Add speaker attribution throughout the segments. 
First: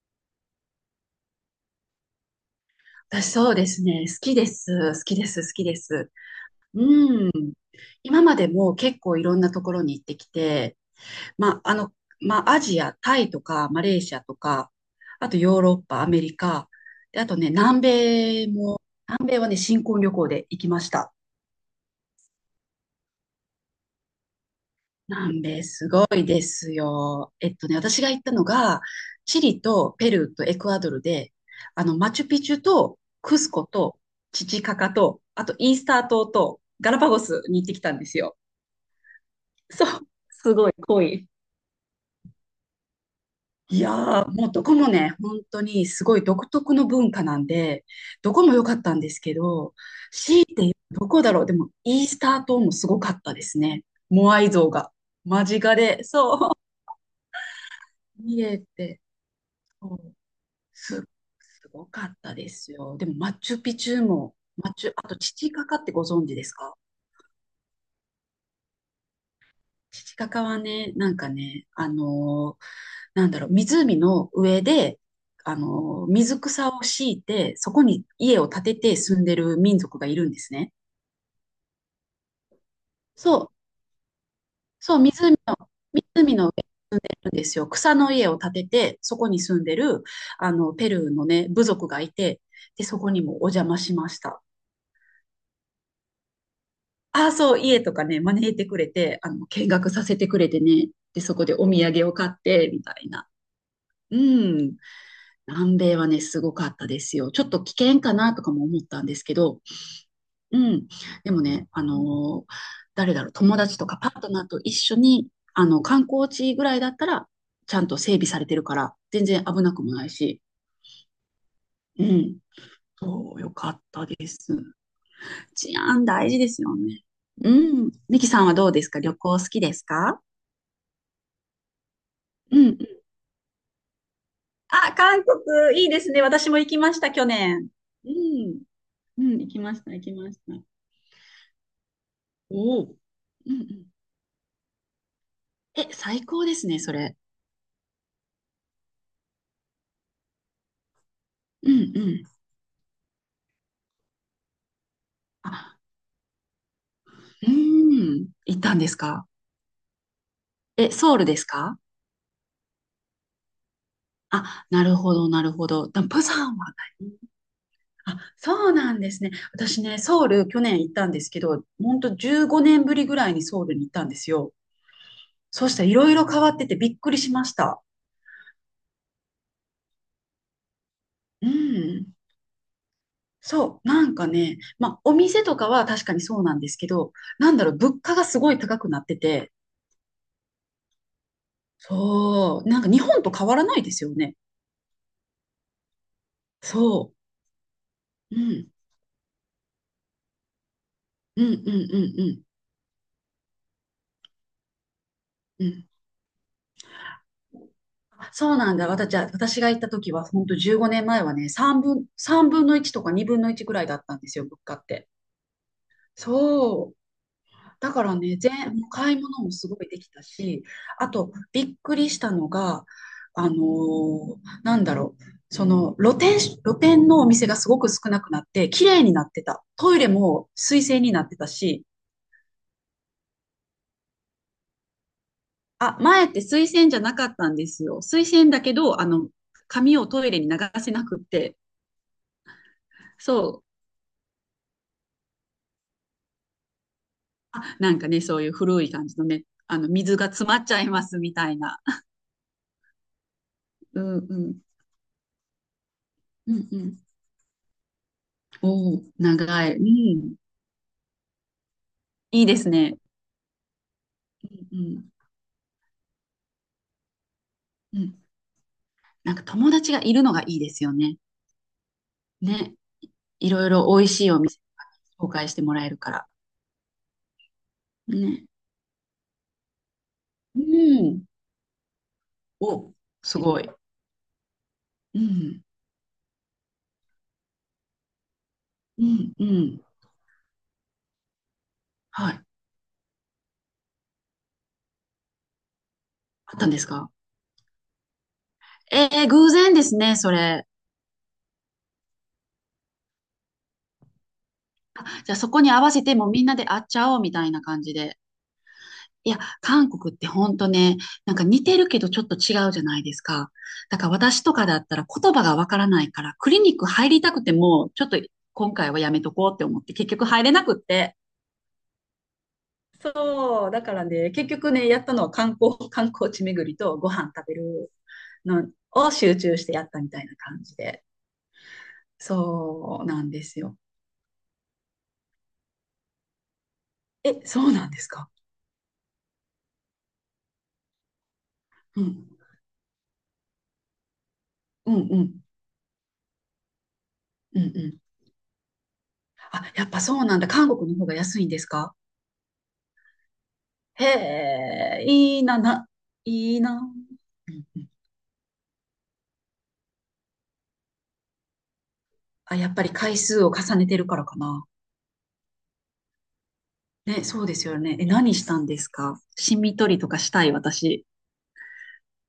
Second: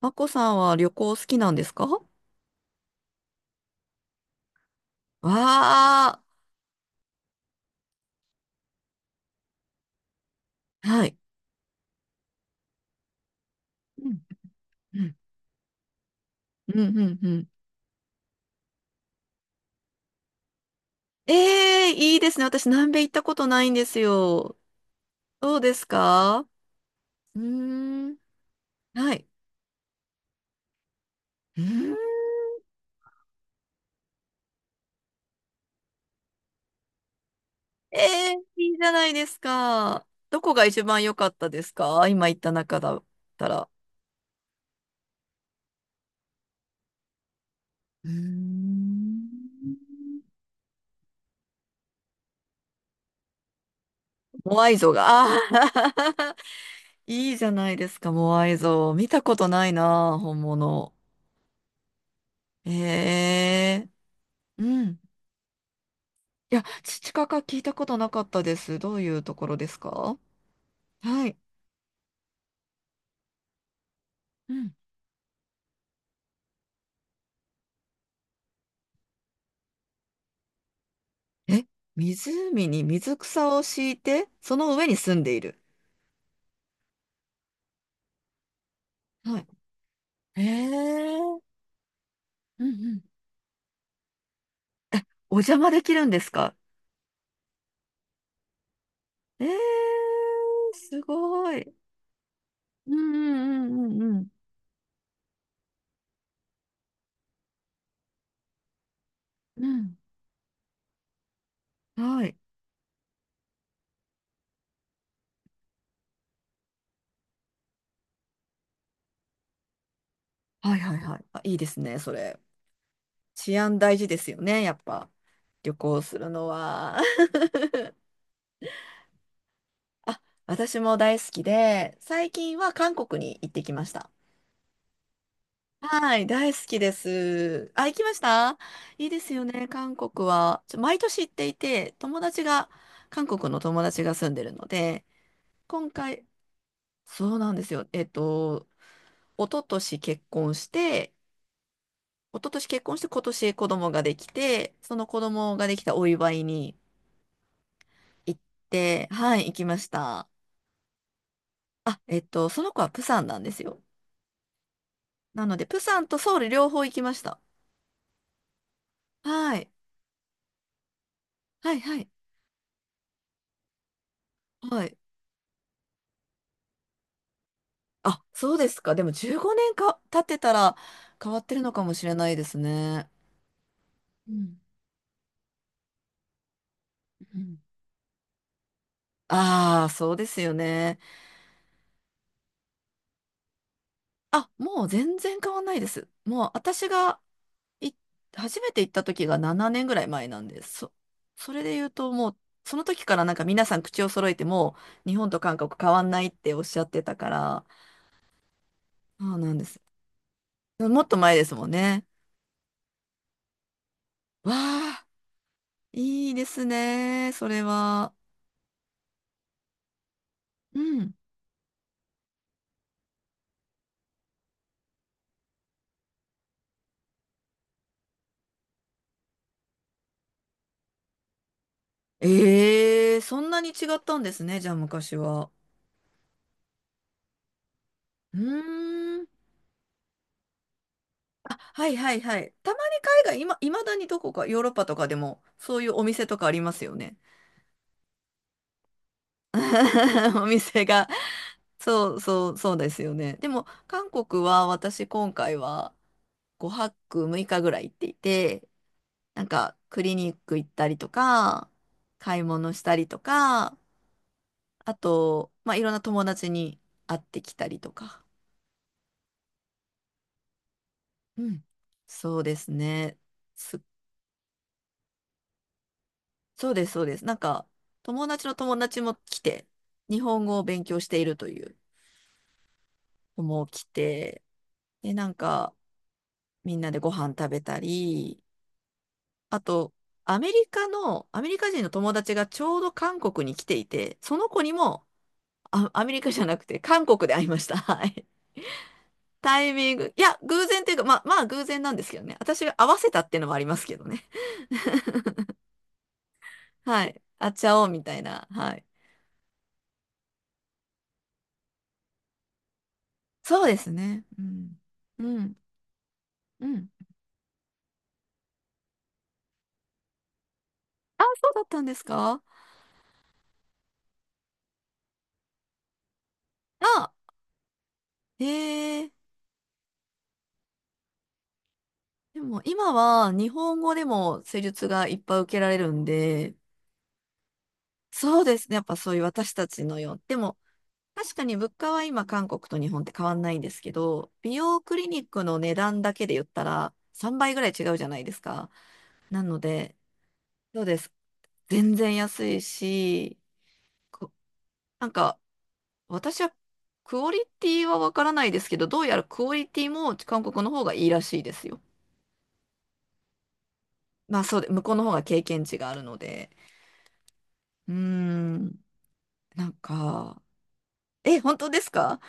Speaker 1: マコさんは旅行好きなんですか？わ
Speaker 2: 私そうですね。好きです。好きです。好きです。
Speaker 1: あ、
Speaker 2: うん。今までも結構いろんなところに行ってきて、
Speaker 1: はい。
Speaker 2: まあ、あの、まあ、アジア、タイとか、マレー
Speaker 1: う
Speaker 2: シ
Speaker 1: ん、
Speaker 2: アとか、
Speaker 1: うん、
Speaker 2: あとヨーロッパ、アメリカ、
Speaker 1: うん、うん。
Speaker 2: であ
Speaker 1: う
Speaker 2: と
Speaker 1: ん、
Speaker 2: ね、米も、南米はね、新婚旅行で行きました。
Speaker 1: ええ、いいですね。私、南米行ったことないんですよ。
Speaker 2: 南
Speaker 1: どう
Speaker 2: 米
Speaker 1: です
Speaker 2: すごいで
Speaker 1: か？
Speaker 2: すよ。
Speaker 1: うー
Speaker 2: 私が
Speaker 1: ん、
Speaker 2: 行ったのが、
Speaker 1: はい。
Speaker 2: チリとペルーとエクアドルで、
Speaker 1: うーん、
Speaker 2: マチュピチュとクスコとチチカカと、あとイースター島とガラパゴスに行ってきたん
Speaker 1: え
Speaker 2: です
Speaker 1: え、
Speaker 2: よ。
Speaker 1: いいじゃないです
Speaker 2: そ
Speaker 1: か。
Speaker 2: う。
Speaker 1: ど
Speaker 2: す
Speaker 1: こが
Speaker 2: ごい
Speaker 1: 一番
Speaker 2: 濃
Speaker 1: 良か
Speaker 2: い。
Speaker 1: ったですか？今行った中だったら。
Speaker 2: いやー、もうどこもね、本当にすごい独特の文化なんで、
Speaker 1: うー
Speaker 2: どこも良かったんです
Speaker 1: ん、
Speaker 2: けど、し、どこだろう、でもイースター島もすごかったですね。モアイ
Speaker 1: モア
Speaker 2: 像
Speaker 1: イ像
Speaker 2: が
Speaker 1: が、あ
Speaker 2: 間近で、
Speaker 1: ー。
Speaker 2: そ
Speaker 1: いいじゃないですか、
Speaker 2: う、見
Speaker 1: モアイ
Speaker 2: れ
Speaker 1: 像。
Speaker 2: て。
Speaker 1: 見たことない
Speaker 2: そう
Speaker 1: な、本物。
Speaker 2: す、すごかったですよ。でも、
Speaker 1: え
Speaker 2: マチュピ
Speaker 1: え、
Speaker 2: チュも、
Speaker 1: う
Speaker 2: マチュ、
Speaker 1: ん。
Speaker 2: あと、チチカカってご存知です
Speaker 1: いや、
Speaker 2: か？
Speaker 1: 土かか聞いたことなかったです。どういうところです
Speaker 2: チチ
Speaker 1: か？
Speaker 2: カカはね、なん
Speaker 1: は
Speaker 2: か
Speaker 1: い。
Speaker 2: ね、なんだろう、湖の
Speaker 1: う
Speaker 2: 上
Speaker 1: ん。
Speaker 2: で、水草を敷いて、そこに家を建てて住んでる民族がいるんですね。
Speaker 1: え、湖に水
Speaker 2: そう、
Speaker 1: 草を敷いて、その上に
Speaker 2: そう、
Speaker 1: 住んで
Speaker 2: 湖
Speaker 1: い
Speaker 2: の、
Speaker 1: る。
Speaker 2: 湖の上に住んでるんですよ。草の家を建てて、そこ
Speaker 1: は
Speaker 2: に
Speaker 1: い。
Speaker 2: 住んでる、
Speaker 1: え
Speaker 2: ペルー
Speaker 1: え。
Speaker 2: の
Speaker 1: うん、
Speaker 2: ね、部族がいて、
Speaker 1: う
Speaker 2: で、そ
Speaker 1: ん。
Speaker 2: こにもお邪魔しました。
Speaker 1: お邪魔できるんですか？
Speaker 2: ああ、そう、家とかね、招いてくれて、
Speaker 1: え
Speaker 2: 見学さ
Speaker 1: え、
Speaker 2: せてくれてね、
Speaker 1: す
Speaker 2: で、そこ
Speaker 1: ご
Speaker 2: でお
Speaker 1: い。
Speaker 2: 土産を買って、みた
Speaker 1: う
Speaker 2: いな。
Speaker 1: んうんうんう
Speaker 2: う
Speaker 1: ん。
Speaker 2: ん。南米はね、すごかったですよ。ちょっと危険かなとかも思ったんですけど、
Speaker 1: うん。
Speaker 2: うん。でもね、
Speaker 1: うん。はい。
Speaker 2: 誰だろう、友達とかパートナーと一緒に、観光地ぐらいだったら、ちゃんと整備されてるから、全然危なくもないし、
Speaker 1: はいはいはい。あ、いいですね、
Speaker 2: う
Speaker 1: それ。
Speaker 2: ん。そう、よ
Speaker 1: 治
Speaker 2: か
Speaker 1: 安
Speaker 2: っ
Speaker 1: 大
Speaker 2: た
Speaker 1: 事で
Speaker 2: で
Speaker 1: すよ
Speaker 2: す。
Speaker 1: ね、やっぱ。旅
Speaker 2: 治
Speaker 1: 行
Speaker 2: 安
Speaker 1: する
Speaker 2: 大事
Speaker 1: の
Speaker 2: ですよ
Speaker 1: は。
Speaker 2: ね。うん。ミキさんはどうですか？旅行好きですか？
Speaker 1: あ、私も大好きで、最近
Speaker 2: う
Speaker 1: は
Speaker 2: ん。
Speaker 1: 韓国に行ってきました。
Speaker 2: あ、韓国、いいです
Speaker 1: は
Speaker 2: ね。
Speaker 1: い、
Speaker 2: 私
Speaker 1: 大好
Speaker 2: も行
Speaker 1: き
Speaker 2: き
Speaker 1: で
Speaker 2: ました、去
Speaker 1: す。
Speaker 2: 年。
Speaker 1: あ、行き
Speaker 2: う
Speaker 1: ました？
Speaker 2: ん。
Speaker 1: いいで
Speaker 2: う
Speaker 1: す
Speaker 2: ん、
Speaker 1: よ
Speaker 2: 行き
Speaker 1: ね、
Speaker 2: ました、
Speaker 1: 韓
Speaker 2: 行き
Speaker 1: 国
Speaker 2: ました。
Speaker 1: は。ちょ毎年行っていて、友達が、
Speaker 2: おお。
Speaker 1: 韓国
Speaker 2: う
Speaker 1: の
Speaker 2: んう
Speaker 1: 友
Speaker 2: ん。
Speaker 1: 達が住んでるので、
Speaker 2: え、
Speaker 1: 今
Speaker 2: 最
Speaker 1: 回、
Speaker 2: 高ですね、それ。
Speaker 1: そうなんですよ。一昨年結婚して、
Speaker 2: うんうん。
Speaker 1: 一昨年結婚して今年子供ができて、その子供がで
Speaker 2: あ、
Speaker 1: きたお祝いに
Speaker 2: うん。
Speaker 1: 行っ
Speaker 2: 行ったんです
Speaker 1: て、
Speaker 2: か？
Speaker 1: はい、行きました。
Speaker 2: え、ソウルですか？
Speaker 1: あ、その子はプサンなんですよ。
Speaker 2: あ、なるほど、な
Speaker 1: な
Speaker 2: る
Speaker 1: ので、
Speaker 2: ほ
Speaker 1: プ
Speaker 2: ど。
Speaker 1: サ
Speaker 2: ダ
Speaker 1: ンと
Speaker 2: プ
Speaker 1: ソウ
Speaker 2: サ
Speaker 1: ル
Speaker 2: ンは
Speaker 1: 両方行き
Speaker 2: ない。
Speaker 1: ました。
Speaker 2: あ、そうなんですね。
Speaker 1: はい、
Speaker 2: 私ね、ソウル去年行ったんですけど、
Speaker 1: はい、
Speaker 2: ほ
Speaker 1: は
Speaker 2: ん
Speaker 1: い。
Speaker 2: と15年ぶりぐらいにソウルに行ったんですよ。
Speaker 1: はい。
Speaker 2: そうしたらいろいろ変わっててびっくりしました。
Speaker 1: あ、そうですか。でも15年か経ってたら変わっ
Speaker 2: う
Speaker 1: てるのかもし
Speaker 2: ん。
Speaker 1: れないですね。
Speaker 2: そう、なんか
Speaker 1: う
Speaker 2: ね、
Speaker 1: ん、
Speaker 2: まあ、お店とかは確かにそうなんですけど、
Speaker 1: う
Speaker 2: なん
Speaker 1: ん、
Speaker 2: だろう、物価がすごい高くなってて、
Speaker 1: ああ、そうですよね。
Speaker 2: そう、なんか日本と変わらないですよね。
Speaker 1: あ、もう全然変わんないです。もう私
Speaker 2: そ
Speaker 1: がい、
Speaker 2: う、う
Speaker 1: 初
Speaker 2: ん、
Speaker 1: めて行った時が7年ぐらい前なんです。
Speaker 2: うん、う
Speaker 1: それ
Speaker 2: ん、
Speaker 1: で言う
Speaker 2: う
Speaker 1: と
Speaker 2: ん、う
Speaker 1: もう、
Speaker 2: ん。
Speaker 1: その時から皆さん口を揃えてもう日本と韓
Speaker 2: う
Speaker 1: 国
Speaker 2: ん。
Speaker 1: 変わんないっておっしゃってたから、
Speaker 2: あ、そうなんだ。
Speaker 1: そうなん
Speaker 2: 私
Speaker 1: で
Speaker 2: が行
Speaker 1: す。
Speaker 2: った時は、本当15
Speaker 1: も
Speaker 2: 年
Speaker 1: っと
Speaker 2: 前は
Speaker 1: 前で
Speaker 2: ね、
Speaker 1: すもん
Speaker 2: 3
Speaker 1: ね。
Speaker 2: 分、3分の1とか2分の1ぐらいだったんですよ、
Speaker 1: わ
Speaker 2: 物価っ
Speaker 1: あ、
Speaker 2: て。
Speaker 1: いいです
Speaker 2: そう。
Speaker 1: ね。それ
Speaker 2: だか
Speaker 1: は。
Speaker 2: らね、もう買い物もすごいできたし、
Speaker 1: う
Speaker 2: あ
Speaker 1: ん。
Speaker 2: と、びっくりしたのが、あのーなんだろう、その露店のお店がすごく少なくなって、綺麗になってた。トイレも水洗になってたし、
Speaker 1: ええ、そんなに違ったんですね、じゃあ昔は。
Speaker 2: あ、前って水洗じゃなかったんですよ。水
Speaker 1: う
Speaker 2: 洗だけど、
Speaker 1: ーん。
Speaker 2: 紙をトイレに流せなくって、
Speaker 1: あ、はいはいはい。たまに海外、今、
Speaker 2: そう、
Speaker 1: いまだにどこか、ヨーロッパとかでも、そういうお店とかありますよね。
Speaker 2: あ、なんかね、そういう古い感じのね、水が
Speaker 1: お
Speaker 2: 詰まっちゃ
Speaker 1: 店
Speaker 2: いま
Speaker 1: が。
Speaker 2: すみたいな。
Speaker 1: そうそう、そうですよね。でも、
Speaker 2: う
Speaker 1: 韓
Speaker 2: んう
Speaker 1: 国
Speaker 2: ん。
Speaker 1: は私今回は
Speaker 2: うんう
Speaker 1: 5
Speaker 2: ん。
Speaker 1: 泊6日ぐらい行っていて、
Speaker 2: おお、長い。う
Speaker 1: クリニ
Speaker 2: ん。
Speaker 1: ック行ったりとか、買い
Speaker 2: いいです
Speaker 1: 物した
Speaker 2: ね。
Speaker 1: りとか、
Speaker 2: う
Speaker 1: あ
Speaker 2: ん。
Speaker 1: と、まあ、いろんな友達に会ってきたりと
Speaker 2: うん。
Speaker 1: か。
Speaker 2: なんか友達がいるのがいいですよね。
Speaker 1: うん。そうです
Speaker 2: ね。
Speaker 1: ね。
Speaker 2: いろい
Speaker 1: す、
Speaker 2: ろ美味しいお店紹介してもらえるから。
Speaker 1: そうです、そうです。友達
Speaker 2: ね。
Speaker 1: の友達も来て、日本語
Speaker 2: う
Speaker 1: を勉強してい
Speaker 2: ん。
Speaker 1: るという
Speaker 2: お、す
Speaker 1: 子
Speaker 2: ご
Speaker 1: も
Speaker 2: い。
Speaker 1: 来て、で、
Speaker 2: うん。
Speaker 1: みんなでご飯食べたり、
Speaker 2: うん。う
Speaker 1: あ
Speaker 2: ん。
Speaker 1: と、アメリカ人の友
Speaker 2: は
Speaker 1: 達が
Speaker 2: い。
Speaker 1: ちょうど韓国に来ていて、その子にも、あ、アメリカじゃ
Speaker 2: あ
Speaker 1: な
Speaker 2: っ
Speaker 1: く
Speaker 2: たんで
Speaker 1: て、
Speaker 2: す
Speaker 1: 韓
Speaker 2: か？
Speaker 1: 国で会いました。はい。
Speaker 2: えー、偶
Speaker 1: タイ
Speaker 2: 然で
Speaker 1: ミン
Speaker 2: す
Speaker 1: グ。
Speaker 2: ね、
Speaker 1: い
Speaker 2: そ
Speaker 1: や、偶
Speaker 2: れ。
Speaker 1: 然っていうか、まあ、偶然なんですけどね。私が合わせたっていうのもありますけどね。
Speaker 2: あ、じゃあそこに合わせてもうみんなで会っち
Speaker 1: は
Speaker 2: ゃお
Speaker 1: い。
Speaker 2: うみた
Speaker 1: あっ
Speaker 2: いな
Speaker 1: ちゃ
Speaker 2: 感
Speaker 1: おう
Speaker 2: じ
Speaker 1: みた
Speaker 2: で。
Speaker 1: いな。はい。
Speaker 2: いや、韓国ってほんとね、なんか似てるけどちょっと違うじゃないですか。
Speaker 1: そうです
Speaker 2: だから
Speaker 1: ね。う
Speaker 2: 私とかだ
Speaker 1: ん。
Speaker 2: ったら言
Speaker 1: う
Speaker 2: 葉
Speaker 1: ん。
Speaker 2: がわからないから、クリ
Speaker 1: う
Speaker 2: ニック
Speaker 1: ん。
Speaker 2: 入りたくても、ちょっと今回はやめとこうって思って、結局入れなくって。
Speaker 1: あ、そうだったんですか？
Speaker 2: そう、だからね、結局ね、やったのは観光、観光地巡りとご
Speaker 1: あ、
Speaker 2: 飯食べる
Speaker 1: へ
Speaker 2: の
Speaker 1: え。
Speaker 2: を集中してやったみたいな感じで。
Speaker 1: でも今
Speaker 2: そうなん
Speaker 1: は
Speaker 2: で
Speaker 1: 日
Speaker 2: すよ。
Speaker 1: 本語でも施術がいっぱい受けられるんで、
Speaker 2: え、そうなんですか。
Speaker 1: そうですね。やっぱそういう私たちのよう。でも確かに物価
Speaker 2: う
Speaker 1: は今
Speaker 2: ん、
Speaker 1: 韓国と日本って変わんないんですけど、美容
Speaker 2: うん、
Speaker 1: クリ
Speaker 2: う
Speaker 1: ニッ
Speaker 2: ん、
Speaker 1: クの値段だけで言ったら3倍
Speaker 2: う
Speaker 1: ぐ
Speaker 2: ん、
Speaker 1: ら
Speaker 2: う
Speaker 1: い違う
Speaker 2: ん。
Speaker 1: じゃないですか。なの
Speaker 2: あ、やっ
Speaker 1: で、
Speaker 2: ぱそうなんだ。韓
Speaker 1: そう
Speaker 2: 国
Speaker 1: で
Speaker 2: の方
Speaker 1: す。
Speaker 2: が安いんですか？
Speaker 1: 全然安いし、
Speaker 2: へ
Speaker 1: こ
Speaker 2: え、
Speaker 1: なんか
Speaker 2: いいな、
Speaker 1: 私は
Speaker 2: いいな。う
Speaker 1: クオリ
Speaker 2: ん
Speaker 1: テ
Speaker 2: う
Speaker 1: ィ
Speaker 2: ん。
Speaker 1: はわからないですけど、どうやらクオリティも韓国の方がいいらしいですよ。
Speaker 2: あ、やっぱり回数を重ねてるからか
Speaker 1: まあそう
Speaker 2: な。
Speaker 1: で、向こうの方が経験値があるので。
Speaker 2: ね、そうですよ
Speaker 1: うー
Speaker 2: ね。え、何したんで
Speaker 1: ん、
Speaker 2: すか？シ
Speaker 1: なん
Speaker 2: ミ取りとかし
Speaker 1: か、
Speaker 2: たい、私。
Speaker 1: え、本当ですか？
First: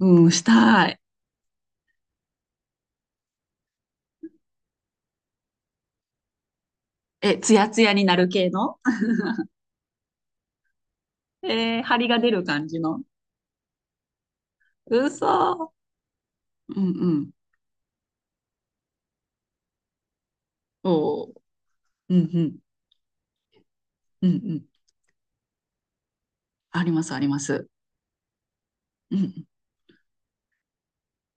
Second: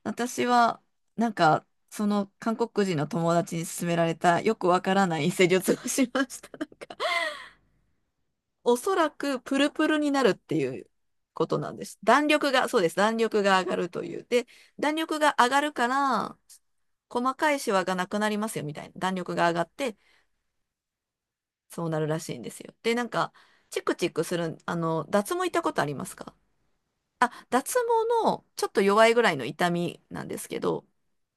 Speaker 2: うん、し
Speaker 1: 私は、
Speaker 2: たい。
Speaker 1: なんか、その韓国人の友達に勧められたよくわからない施術をしました。
Speaker 2: え、ツヤツヤになる系
Speaker 1: お
Speaker 2: の？
Speaker 1: そらくプルプルになるっていうことなん
Speaker 2: えー、
Speaker 1: で
Speaker 2: 張
Speaker 1: す。
Speaker 2: りが
Speaker 1: 弾
Speaker 2: 出る
Speaker 1: 力
Speaker 2: 感
Speaker 1: が、そ
Speaker 2: じ
Speaker 1: うです。
Speaker 2: の。
Speaker 1: 弾力が上がるという。で、弾力が上がる
Speaker 2: 嘘。
Speaker 1: から、
Speaker 2: うんうん。
Speaker 1: 細かいシワがなくなりますよみたいな。弾力が上がって、
Speaker 2: おー。
Speaker 1: そうなる
Speaker 2: う
Speaker 1: ら
Speaker 2: ん
Speaker 1: しい
Speaker 2: う
Speaker 1: んで
Speaker 2: ん。
Speaker 1: すよ。で、チクチク
Speaker 2: うんう
Speaker 1: する、
Speaker 2: ん。
Speaker 1: 脱毛行ったことありますか？
Speaker 2: あります、あり
Speaker 1: あ、
Speaker 2: ます。
Speaker 1: 脱毛のちょっと弱い
Speaker 2: うん
Speaker 1: ぐ
Speaker 2: う
Speaker 1: らいの
Speaker 2: ん。
Speaker 1: 痛みなんですけど、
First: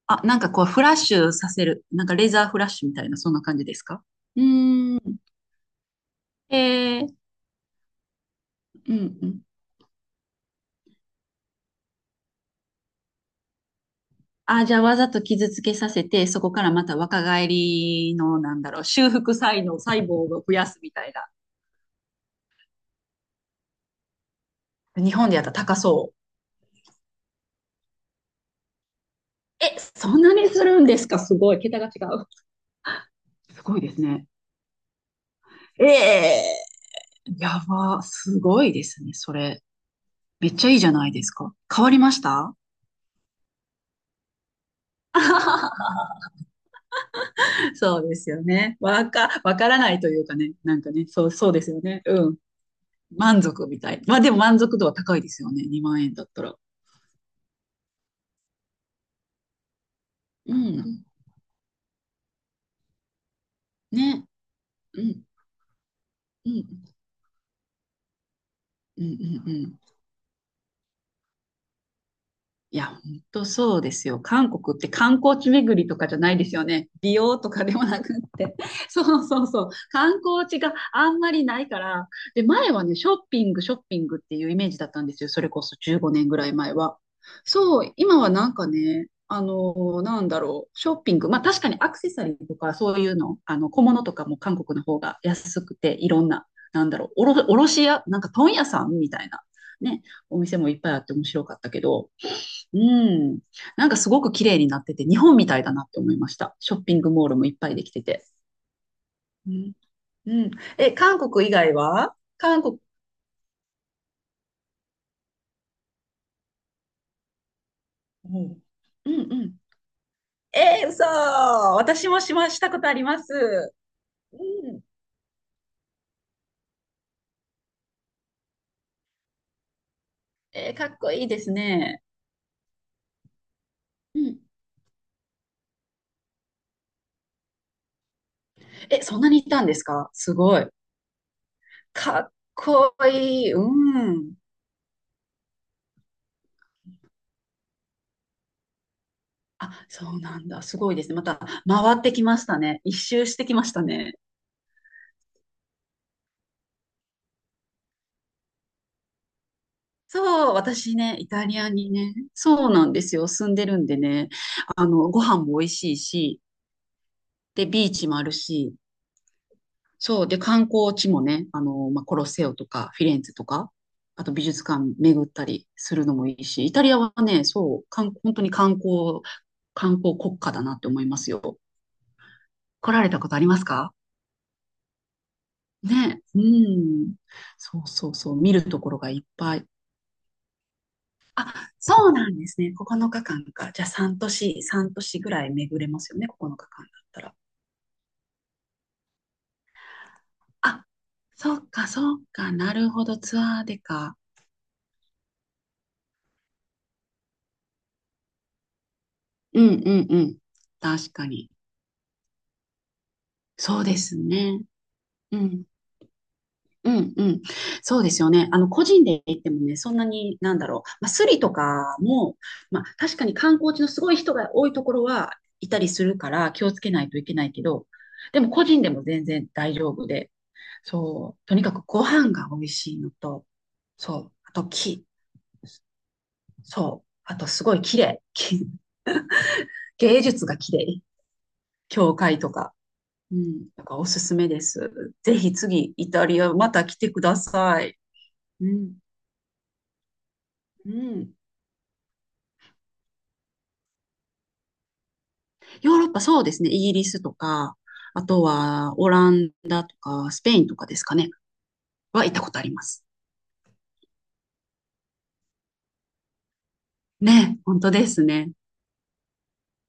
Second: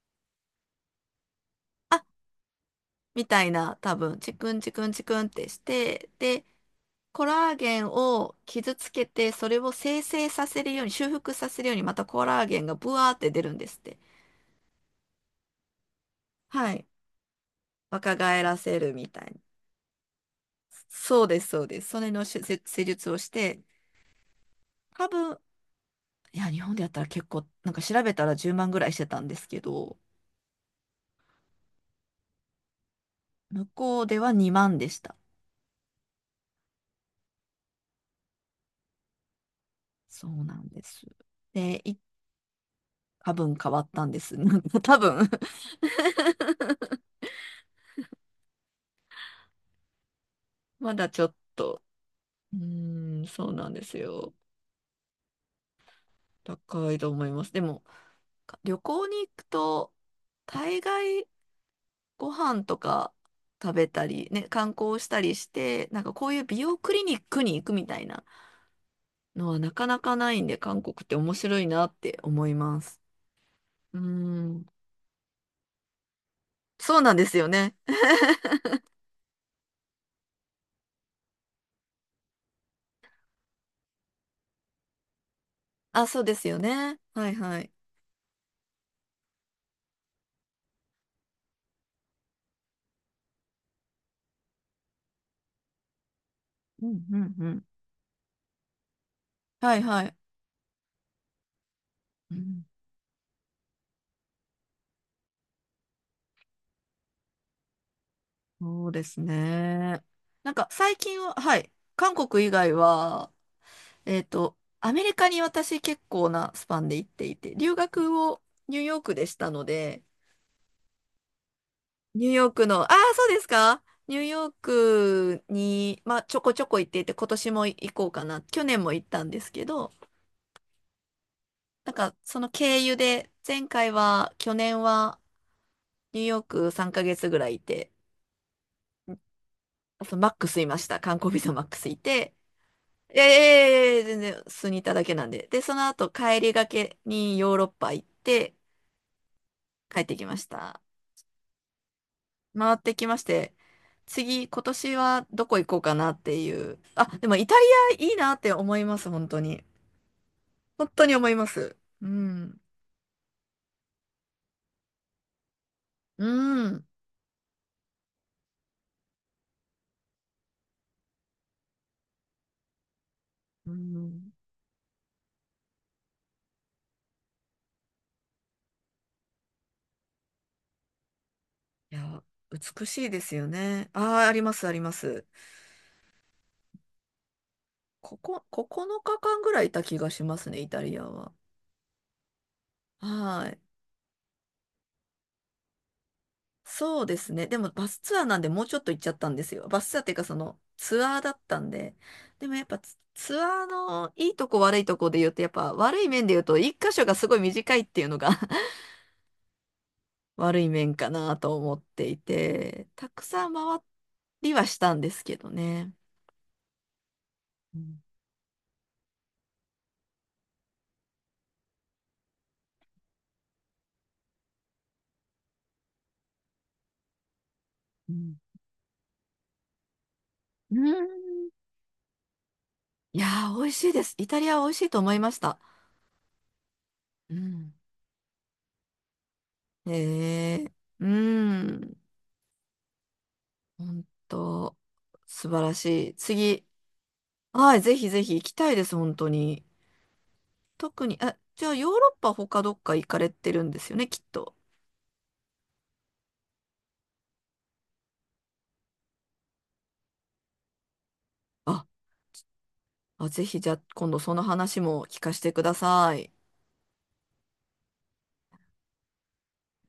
Speaker 2: あ、なんかこう、フラッシュさせる。なんかレーザーフラッシュみたいな、
Speaker 1: み
Speaker 2: そんな
Speaker 1: たい
Speaker 2: 感じ
Speaker 1: な、
Speaker 2: です
Speaker 1: 多
Speaker 2: か？
Speaker 1: 分、チ
Speaker 2: う
Speaker 1: クンチクン
Speaker 2: ーん。
Speaker 1: チクンってして、で、
Speaker 2: え
Speaker 1: コ
Speaker 2: ー、
Speaker 1: ラーゲンを傷つ
Speaker 2: うん
Speaker 1: け
Speaker 2: う
Speaker 1: て、
Speaker 2: ん。
Speaker 1: それを生成させるように、修復させるように、またコラーゲンがブワーって出るんですって。
Speaker 2: あ、じゃあわざと傷つけさせて、そこから
Speaker 1: は
Speaker 2: ま
Speaker 1: い。
Speaker 2: た若返
Speaker 1: 若
Speaker 2: りの、
Speaker 1: 返ら
Speaker 2: なんだ
Speaker 1: せ
Speaker 2: ろう、
Speaker 1: るみ
Speaker 2: 修
Speaker 1: たい
Speaker 2: 復
Speaker 1: な。
Speaker 2: 才能、細胞を増やすみたい
Speaker 1: そう
Speaker 2: な。
Speaker 1: です、そうです。それの手術施術をして、多
Speaker 2: 日本で
Speaker 1: 分、
Speaker 2: やったら高そう。
Speaker 1: いや、日本でやったら結構、なんか調べたら10万ぐらいしてたんですけ
Speaker 2: え、
Speaker 1: ど、
Speaker 2: そんなにするんですか？すごい。桁が違う。す
Speaker 1: 向
Speaker 2: ごいで
Speaker 1: こ
Speaker 2: す
Speaker 1: うで
Speaker 2: ね。
Speaker 1: は2万でした。
Speaker 2: ええ。やば。すごいですね。それ。
Speaker 1: そう
Speaker 2: めっ
Speaker 1: な
Speaker 2: ち
Speaker 1: ん
Speaker 2: ゃいい
Speaker 1: で
Speaker 2: じゃ
Speaker 1: す。
Speaker 2: ないですか。
Speaker 1: で、
Speaker 2: 変わりました？
Speaker 1: 多分変わったんです。なんか多分。
Speaker 2: そうですよね。わからないというかね。な んか
Speaker 1: ま
Speaker 2: ね、
Speaker 1: だちょ
Speaker 2: そう、
Speaker 1: っ
Speaker 2: そう
Speaker 1: と、
Speaker 2: ですよね。うん。
Speaker 1: うーん、
Speaker 2: 満
Speaker 1: そう
Speaker 2: 足
Speaker 1: なん
Speaker 2: み
Speaker 1: で
Speaker 2: た
Speaker 1: す
Speaker 2: い。まあで
Speaker 1: よ。
Speaker 2: も満足度は高いですよね。2万円だったら。
Speaker 1: 高いと思います。でも、か旅行に行くと、
Speaker 2: う
Speaker 1: 大
Speaker 2: ん。
Speaker 1: 概ご飯とか食べた
Speaker 2: ね。
Speaker 1: り、ね、観光
Speaker 2: う
Speaker 1: した
Speaker 2: ん。
Speaker 1: りして、なんかこういう
Speaker 2: う
Speaker 1: 美容
Speaker 2: ん
Speaker 1: クリニックに行くみたいな
Speaker 2: うん
Speaker 1: の
Speaker 2: うんう
Speaker 1: はな
Speaker 2: ん。
Speaker 1: かなかないんで、韓国って面白いなって思い
Speaker 2: い
Speaker 1: ま
Speaker 2: や、
Speaker 1: す。
Speaker 2: 本当そうで
Speaker 1: うー
Speaker 2: すよ。韓
Speaker 1: ん。
Speaker 2: 国って観光地巡りとかじゃないですよね。
Speaker 1: そうな
Speaker 2: 美
Speaker 1: んです
Speaker 2: 容
Speaker 1: よ
Speaker 2: とかで
Speaker 1: ね。
Speaker 2: もなくって。そうそうそう。観光地があんまりないから。で、前はね、ショッピングっていうイメージだったんですよ。それこそ15
Speaker 1: あ、そう
Speaker 2: 年
Speaker 1: で
Speaker 2: ぐら
Speaker 1: す
Speaker 2: い
Speaker 1: よ
Speaker 2: 前は。
Speaker 1: ね。はいはい。
Speaker 2: そう、今はなんかね、なんだろう、ショッピング。まあ確かにアクセサリーとかそういうの、小物とかも韓国の方が安くて、いろんな、な
Speaker 1: う
Speaker 2: んだ
Speaker 1: ん
Speaker 2: ろう、
Speaker 1: うんうん。
Speaker 2: 卸屋、なんか問屋さんみたいな、
Speaker 1: はいは
Speaker 2: ね、
Speaker 1: い。
Speaker 2: お店もいっぱいあって面白かったけど、
Speaker 1: うん、
Speaker 2: うん。なんかすごく綺麗になってて、日本みたいだなって思いました。ショッピングモールもいっぱいできてて。
Speaker 1: そうです
Speaker 2: うん、
Speaker 1: ね。
Speaker 2: うん。
Speaker 1: なんか
Speaker 2: え、
Speaker 1: 最
Speaker 2: 韓
Speaker 1: 近は、
Speaker 2: 国以
Speaker 1: はい。
Speaker 2: 外
Speaker 1: 韓
Speaker 2: は
Speaker 1: 国以
Speaker 2: 韓
Speaker 1: 外
Speaker 2: 国、
Speaker 1: は、アメリカに私結構なスパンで行っていて、留学
Speaker 2: う
Speaker 1: を
Speaker 2: ん、
Speaker 1: ニューヨー
Speaker 2: う
Speaker 1: クで
Speaker 2: ん
Speaker 1: し
Speaker 2: う
Speaker 1: た
Speaker 2: ん。
Speaker 1: ので、
Speaker 2: えー、嘘。私も
Speaker 1: ニュー
Speaker 2: し
Speaker 1: ヨ
Speaker 2: ま
Speaker 1: ー
Speaker 2: し
Speaker 1: ク
Speaker 2: たこ
Speaker 1: の、あ
Speaker 2: とあ
Speaker 1: あ、
Speaker 2: りま
Speaker 1: そうです
Speaker 2: す。
Speaker 1: か。ニュー
Speaker 2: う
Speaker 1: ヨー
Speaker 2: ん。
Speaker 1: クに、まあ、ちょこちょこ行っていて、今年も行こうかな。去年も行ったんですけど、
Speaker 2: えー、かっこいいですね。
Speaker 1: その経由で、前回
Speaker 2: う
Speaker 1: は、
Speaker 2: ん。
Speaker 1: 去年は、ニューヨーク3ヶ月ぐらいいて、
Speaker 2: え、そんなにいたんです
Speaker 1: あ
Speaker 2: か？
Speaker 1: と、マッ
Speaker 2: す
Speaker 1: ク
Speaker 2: ご
Speaker 1: スい
Speaker 2: い。
Speaker 1: ました。観光ビザマックスい
Speaker 2: かっ
Speaker 1: て、
Speaker 2: こいい。う
Speaker 1: ええ全
Speaker 2: ん。
Speaker 1: 然、数にいただけなんで。で、その後、帰りがけにヨーロッパ行って、
Speaker 2: あ、
Speaker 1: 帰っ
Speaker 2: そ
Speaker 1: て
Speaker 2: う
Speaker 1: きま
Speaker 2: な
Speaker 1: し
Speaker 2: んだ。す
Speaker 1: た。
Speaker 2: ごいですね。また回ってきました
Speaker 1: 回っ
Speaker 2: ね。一
Speaker 1: てきまし
Speaker 2: 周して
Speaker 1: て、
Speaker 2: きましたね。
Speaker 1: 次、今年はどこ行こうかなっていう。あ、でもイタリアいいなって思います、本当に。
Speaker 2: そう、
Speaker 1: 本
Speaker 2: 私
Speaker 1: 当に
Speaker 2: ね、
Speaker 1: 思
Speaker 2: イ
Speaker 1: い
Speaker 2: タ
Speaker 1: ま
Speaker 2: リア
Speaker 1: す。
Speaker 2: に
Speaker 1: う
Speaker 2: ね、
Speaker 1: ん。
Speaker 2: そうなんですよ、住んでるんでね、ご飯も美味しいし、
Speaker 1: うん。
Speaker 2: で、ビーチもあるし、そう、で、観光地もね、まあ、コロッセオとか、フィレンツェと
Speaker 1: う
Speaker 2: か、あ
Speaker 1: ん。
Speaker 2: と美術館巡ったりするのもいいし、イタリアはね、そう、本当に観光国家だなって思いますよ。
Speaker 1: いや、美
Speaker 2: 来
Speaker 1: し
Speaker 2: ら
Speaker 1: い
Speaker 2: れた
Speaker 1: で
Speaker 2: こ
Speaker 1: す
Speaker 2: とあり
Speaker 1: よ
Speaker 2: ます
Speaker 1: ね。
Speaker 2: か？
Speaker 1: ああ、あります、あります。
Speaker 2: ね、うん。そうそう
Speaker 1: こ
Speaker 2: そ
Speaker 1: こ、
Speaker 2: う、見ると
Speaker 1: 9
Speaker 2: ころが
Speaker 1: 日
Speaker 2: いっ
Speaker 1: 間ぐ
Speaker 2: ぱ
Speaker 1: らい
Speaker 2: い。
Speaker 1: いた気がしますね、イタリアは。
Speaker 2: そうなんですね。9日間
Speaker 1: は
Speaker 2: か
Speaker 1: い。
Speaker 2: かんか。じゃあ3年ぐらい巡れますよね。9日間だ
Speaker 1: そう
Speaker 2: っ
Speaker 1: で
Speaker 2: た
Speaker 1: す
Speaker 2: ら。
Speaker 1: ね。でもバスツアーなんでもうちょっと行っちゃったんですよ。バスツアーっていうかその
Speaker 2: あ、
Speaker 1: ツアーだっ
Speaker 2: そ
Speaker 1: た
Speaker 2: っ
Speaker 1: ん
Speaker 2: か、
Speaker 1: で。
Speaker 2: そっ
Speaker 1: で
Speaker 2: か。
Speaker 1: もやっ
Speaker 2: な
Speaker 1: ぱ
Speaker 2: るほど。ツ
Speaker 1: ツ
Speaker 2: ア
Speaker 1: アー
Speaker 2: ーで
Speaker 1: の
Speaker 2: か。
Speaker 1: いいとこ悪いとこで言うとやっぱ悪い面で言うと一箇所がすごい短いっていうのが
Speaker 2: うんうんう ん。
Speaker 1: 悪い面か
Speaker 2: 確か
Speaker 1: な
Speaker 2: に。
Speaker 1: と思っていて、たくさん回
Speaker 2: そうです
Speaker 1: り
Speaker 2: ね。
Speaker 1: はしたんですけ
Speaker 2: う
Speaker 1: ど
Speaker 2: ん。
Speaker 1: ね。
Speaker 2: うんうん。
Speaker 1: う
Speaker 2: そ
Speaker 1: ん
Speaker 2: うですよね。個人で行ってもね、そんなに、なんだろう。まあ、スリとかも、まあ、確かに観光地のすごい人が多いところはいたりするから気をつけないといけないけど、
Speaker 1: うん
Speaker 2: でも個人でも全然大丈夫で、
Speaker 1: う
Speaker 2: そう。
Speaker 1: ん。
Speaker 2: とにかくご飯が美味しいの
Speaker 1: い
Speaker 2: と、
Speaker 1: やー、美味しいです。
Speaker 2: そ
Speaker 1: イ
Speaker 2: う。
Speaker 1: タリ
Speaker 2: あ
Speaker 1: ア
Speaker 2: と
Speaker 1: は美味しいと
Speaker 2: 木、
Speaker 1: 思いました。
Speaker 2: そう。
Speaker 1: う
Speaker 2: あとす
Speaker 1: ん。
Speaker 2: ごい綺麗。芸術が
Speaker 1: えー、
Speaker 2: 綺麗。
Speaker 1: うん。
Speaker 2: 教会とか。うん。だから
Speaker 1: 本
Speaker 2: おすすめで
Speaker 1: 当、
Speaker 2: す。ぜ
Speaker 1: 素
Speaker 2: ひ
Speaker 1: 晴ら
Speaker 2: 次、
Speaker 1: し
Speaker 2: イ
Speaker 1: い。
Speaker 2: タリア
Speaker 1: 次、
Speaker 2: また来てくだ
Speaker 1: はい、
Speaker 2: さ
Speaker 1: ぜ
Speaker 2: い。
Speaker 1: ひぜひ行き
Speaker 2: う
Speaker 1: たいで
Speaker 2: ん。
Speaker 1: す、本当に。
Speaker 2: う
Speaker 1: 特に、
Speaker 2: ん。
Speaker 1: あ、じゃあヨーロッパ他どっか行かれてるんですよね、きっと。
Speaker 2: ヨーロッパそうですね。イギリスとか、あとはオランダとか、スペインとかですかね。
Speaker 1: あ、
Speaker 2: は行ったことあります。
Speaker 1: あ、ぜひじゃあ今度その話も聞かせてください。
Speaker 2: ね、本当ですね。